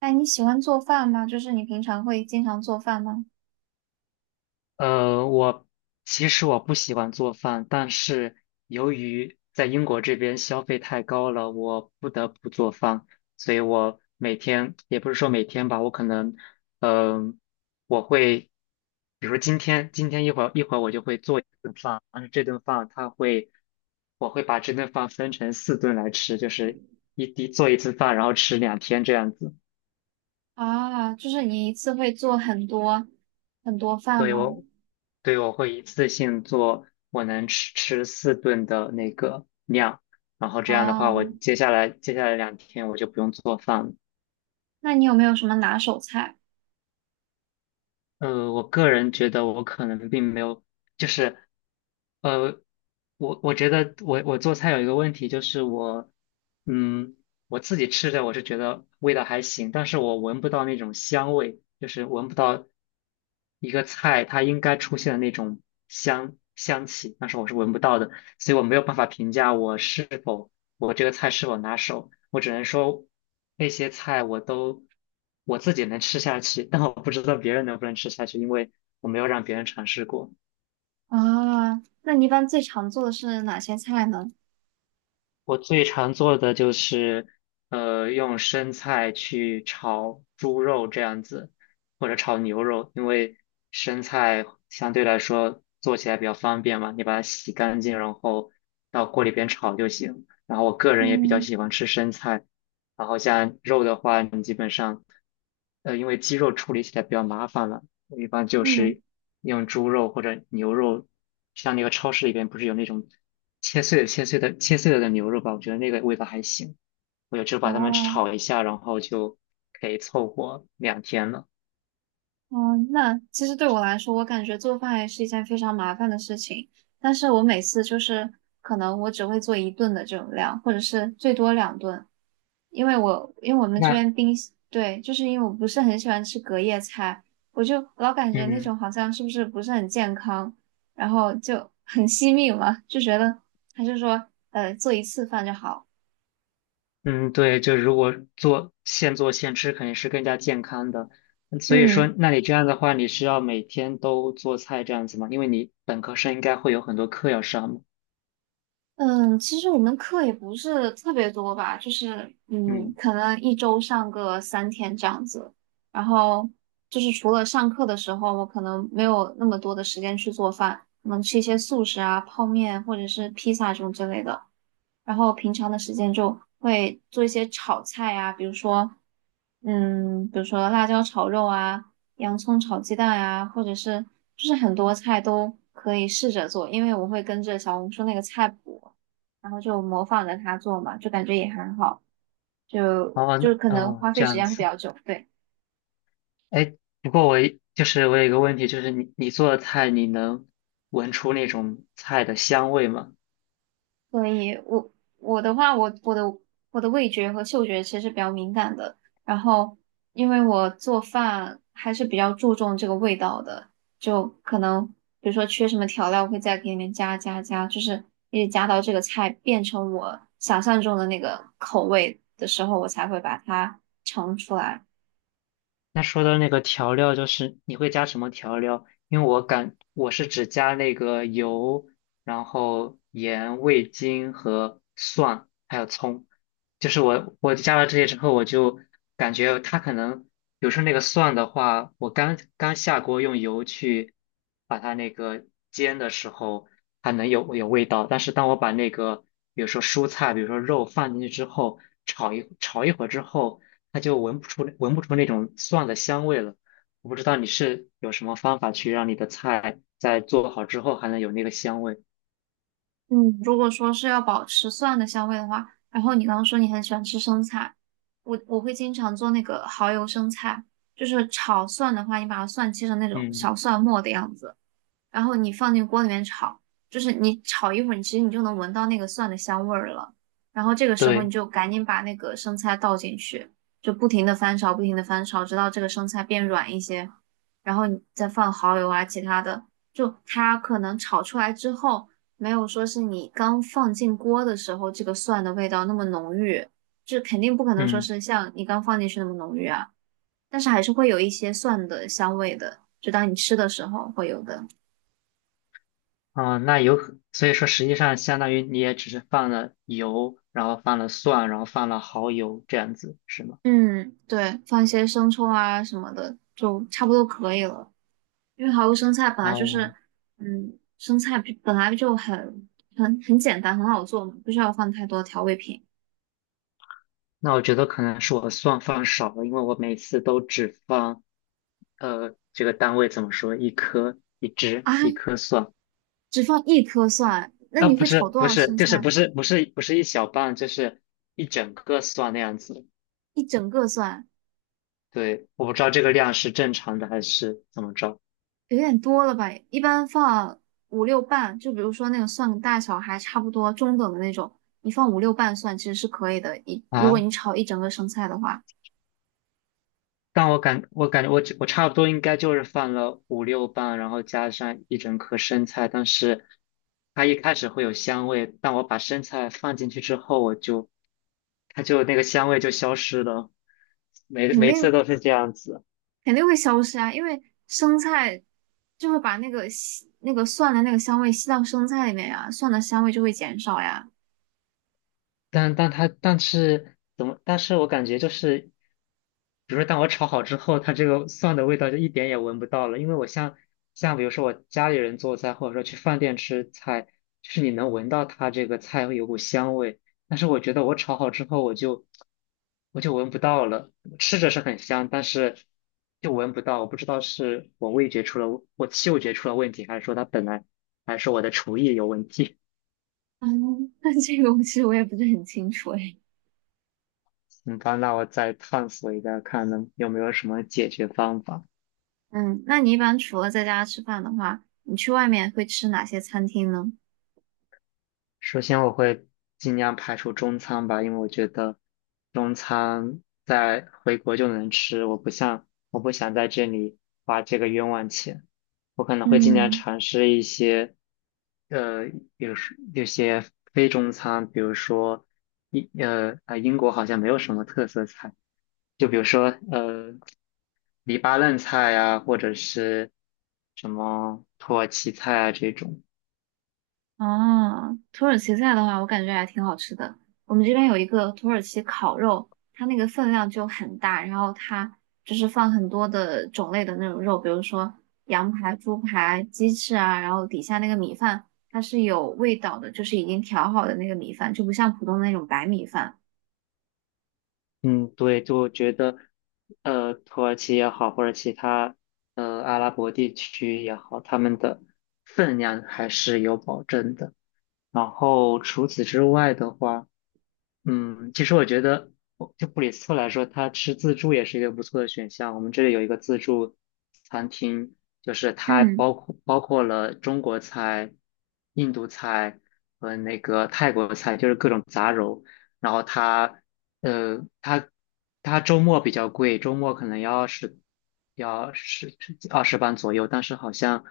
哎，你喜欢做饭吗？就是你平常会经常做饭吗？呃，我其实我不喜欢做饭，但是由于在英国这边消费太高了，我不得不做饭，所以我每天也不是说每天吧，我可能，嗯、我会，比如说今天一会儿我就会做一顿饭，但是这顿饭它会，我会把这顿饭分成四顿来吃，就是一滴做一次饭，然后吃两天这样子。啊，就是你一次会做很多很多饭所以吗？我对，我会一次性做我能吃四顿的那个量，然后这样的话，我啊，接下来两天我就不用做饭了。那你有没有什么拿手菜？我个人觉得我可能并没有，就是呃，我觉得我做菜有一个问题，就是嗯我自己吃着我是觉得味道还行，但是我闻不到那种香味，就是闻不到一个菜它应该出现的那种香气，但是我是闻不到的。所以我没有办法评价我这个菜是否拿手，我只能说那些菜我自己能吃下去，但我不知道别人能不能吃下去，因为我没有让别人尝试过。啊，那你一般最常做的是哪些菜呢？我最常做的就是，用生菜去炒猪肉这样子，或者炒牛肉，因为生菜相对来说做起来比较方便嘛，你把它洗干净，然后到锅里边炒就行。然后我个人也比较嗯喜欢吃生菜，然后像肉的话，你基本上，因为鸡肉处理起来比较麻烦了，我一般就是嗯。用猪肉或者牛肉，像那个超市里边不是有那种。切碎了的牛肉吧，我觉得那个味道还行。我就只把它们哦炒一下，然后就可以凑合两天了。哦。那其实对我来说，我感觉做饭也是一件非常麻烦的事情。但是我每次就是可能我只会做一顿的这种量，或者是最多两顿。因为我们这那边冰箱对，就是因为我不是很喜欢吃隔夜菜，我就老感觉那嗯种好像是不是很健康，然后就很 惜命嘛，就觉得还是说做一次饭就好。嗯，对，就如果现做现吃，肯定是更加健康的。所以说，嗯。那你这样的话，你是要每天都做菜这样子吗？因为你本科生应该会有很多课要上嘛。嗯，其实我们课也不是特别多吧，就是嗯，可能一周上个3天这样子。然后就是除了上课的时候，我可能没有那么多的时间去做饭，可能吃一些素食啊、泡面或者是披萨这种之类的。然后平常的时间就会做一些炒菜啊，比如说，比如说辣椒炒肉啊，洋葱炒鸡蛋呀、或者是就是很多菜都可以试着做，因为我会跟着小红书那个菜谱，然后就模仿着它做嘛，就感觉也很好，就哦就可那能哦，花费这时样间会比子。较久，对。哎，不过就是我有一个问题，就是你做的菜，你能闻出那种菜的香味吗？所以我我的话，我的味觉和嗅觉其实比较敏感的。然后，因为我做饭还是比较注重这个味道的，就可能比如说缺什么调料，我会在里面加加加，就是一直加到这个菜变成我想象中的那个口味的时候，我才会把它盛出来。那说到那个调料，就是你会加什么调料？因为我是只加那个油，然后盐、味精和蒜，还有葱。就是我加了这些之后，我就感觉它可能，比如说那个蒜的话，我刚刚下锅用油去把它那个煎的时候，它能有味道。但是当我把那个比如说蔬菜，比如说肉放进去之后，炒一会儿之后。它就闻不出那种蒜的香味了。我不知道你是有什么方法去让你的菜在做好之后还能有那个香味。嗯，如果说是要保持蒜的香味的话，然后你刚刚说你很喜欢吃生菜，我会经常做那个蚝油生菜，就是炒蒜的话，你把它蒜切成那种小嗯，蒜末的样子，然后你放进锅里面炒，就是你炒一会儿，你其实你就能闻到那个蒜的香味儿了。然后这个时候你对，就赶紧把那个生菜倒进去，就不停的翻炒，不停的翻炒，直到这个生菜变软一些，然后你再放蚝油啊，其他的，就它可能炒出来之后，没有说是你刚放进锅的时候这个蒜的味道那么浓郁，就肯定不可能说嗯，是像你刚放进去那么浓郁啊，但是还是会有一些蒜的香味的，就当你吃的时候会有的。啊、那有可所以说实际上相当于你也只是放了油，然后放了蒜，然后放了蚝油这样子，是吗？嗯，对，放一些生抽啊什么的，就差不多可以了。因为蚝油生菜本来就是，哦，嗯，生菜比本来就很简单，很好做嘛，不需要放太多调味品那我觉得可能是我蒜放少了，因为我每次都只放，这个单位怎么说，一啊。颗蒜。只放一颗蒜，那啊，你不会炒是多不少是，生就是菜？不是一小半，就是一整个蒜那样子。一整个蒜对，我不知道这个量是正常的还是怎么着有点多了吧？一般放五六瓣，就比如说那个蒜大小还差不多中等的那种，你放五六瓣蒜其实是可以的。一如果啊？你炒一整个生菜的话。但我感觉我差不多应该就是放了五六瓣，然后加上一整颗生菜，但是它一开始会有香味，但我把生菜放进去之后，它就那个香味就消失了，肯每次定都是这样子。肯定会消失啊，因为生菜就会把那个吸那个蒜的那个香味吸到生菜里面呀，蒜的香味就会减少呀。但是怎么？但是我感觉就是，比如说，当我炒好之后，它这个蒜的味道就一点也闻不到了。因为像比如说我家里人做菜，或者说去饭店吃菜，就是你能闻到它这个菜会有股香味，但是我觉得我炒好之后，我就闻不到了。吃着是很香，但是就闻不到。我不知道是我嗅觉出了问题，还是说它本来还是我的厨艺有问题。嗯，那这个我其实我也不是很清楚诶。行吧，那我再探索一下，看能有没有什么解决方法。嗯，那你一般除了在家吃饭的话，你去外面会吃哪些餐厅呢？首先，我会尽量排除中餐吧，因为我觉得中餐在回国就能吃，我不想在这里花这个冤枉钱。我可能会尽量嗯。尝试一些，呃，有些非中餐，比如说英国好像没有什么特色菜，就比如说黎巴嫩菜呀、或者是什么土耳其菜啊这种。哦，土耳其菜的话，我感觉还挺好吃的。我们这边有一个土耳其烤肉，它那个分量就很大，然后它就是放很多的种类的那种肉，比如说羊排、猪排、鸡翅啊，然后底下那个米饭它是有味道的，就是已经调好的那个米饭，就不像普通的那种白米饭。嗯，对，就觉得，土耳其也好，或者其他阿拉伯地区也好，他们的分量还是有保证的。然后除此之外的话，其实我觉得，就布里斯托来说，它吃自助也是一个不错的选项。我们这里有一个自助餐厅，就是它嗯。包括了中国菜、印度菜和那个泰国菜，就是各种杂糅。然后它，呃，它它周末比较贵，周末可能要20磅左右，但是好像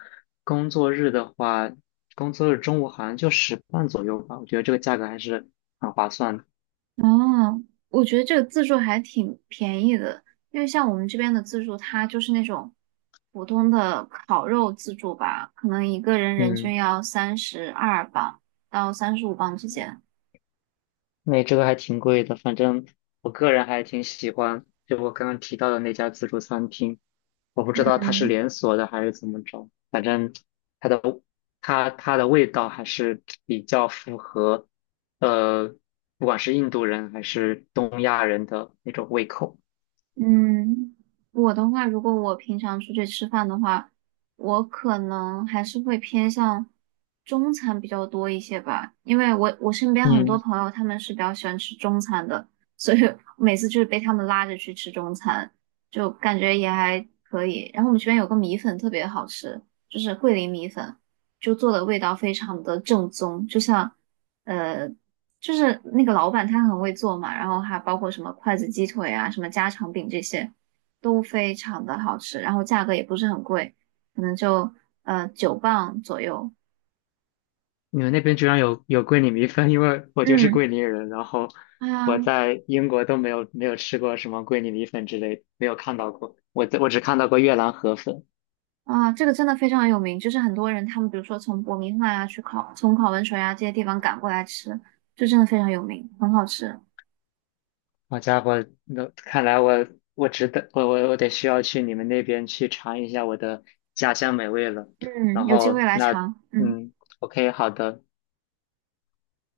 工作日的话，工作日中午好像就十磅左右吧。我觉得这个价格还是很划算的。哦，我觉得这个自助还挺便宜的，因为像我们这边的自助，它就是那种普通的烤肉自助吧，可能一个人人嗯，均要32磅到35磅之间。那这个还挺贵的，反正我个人还挺喜欢，就我刚刚提到的那家自助餐厅，我不知道它是嗯。连锁的还是怎么着，反正它的它的味道还是比较符合，呃，不管是印度人还是东亚人的那种胃口。嗯，我的话，如果我平常出去吃饭的话，我可能还是会偏向中餐比较多一些吧，因为我身边很多嗯，朋友他们是比较喜欢吃中餐的，所以 每次就是被他们拉着去吃中餐，就感觉也还可以。然后我们这边有个米粉特别好吃，就是桂林米粉，就做的味道非常的正宗，就像。呃。就是那个老板他很会做嘛，然后还包括什么筷子鸡腿啊、什么家常饼这些，都非常的好吃，然后价格也不是很贵，可能就9磅左右。你们那边居然有桂林米粉，因为我就是嗯，桂林人，然后哎我呀在英国都没有吃过什么桂林米粉之类的没有看到过。我只看到过越南河粉。啊，这个真的非常有名，就是很多人他们比如说从伯明翰啊去考，从考文垂啊这些地方赶过来吃，就真的非常有名，很好吃。好家伙，那看来我我值得我我我得需要去你们那边去尝一下我的家乡美味了。嗯，然有机会后来那尝。嗯，嗯，OK,好的，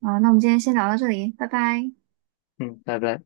好，那我们今天先聊到这里，拜拜。嗯，拜拜。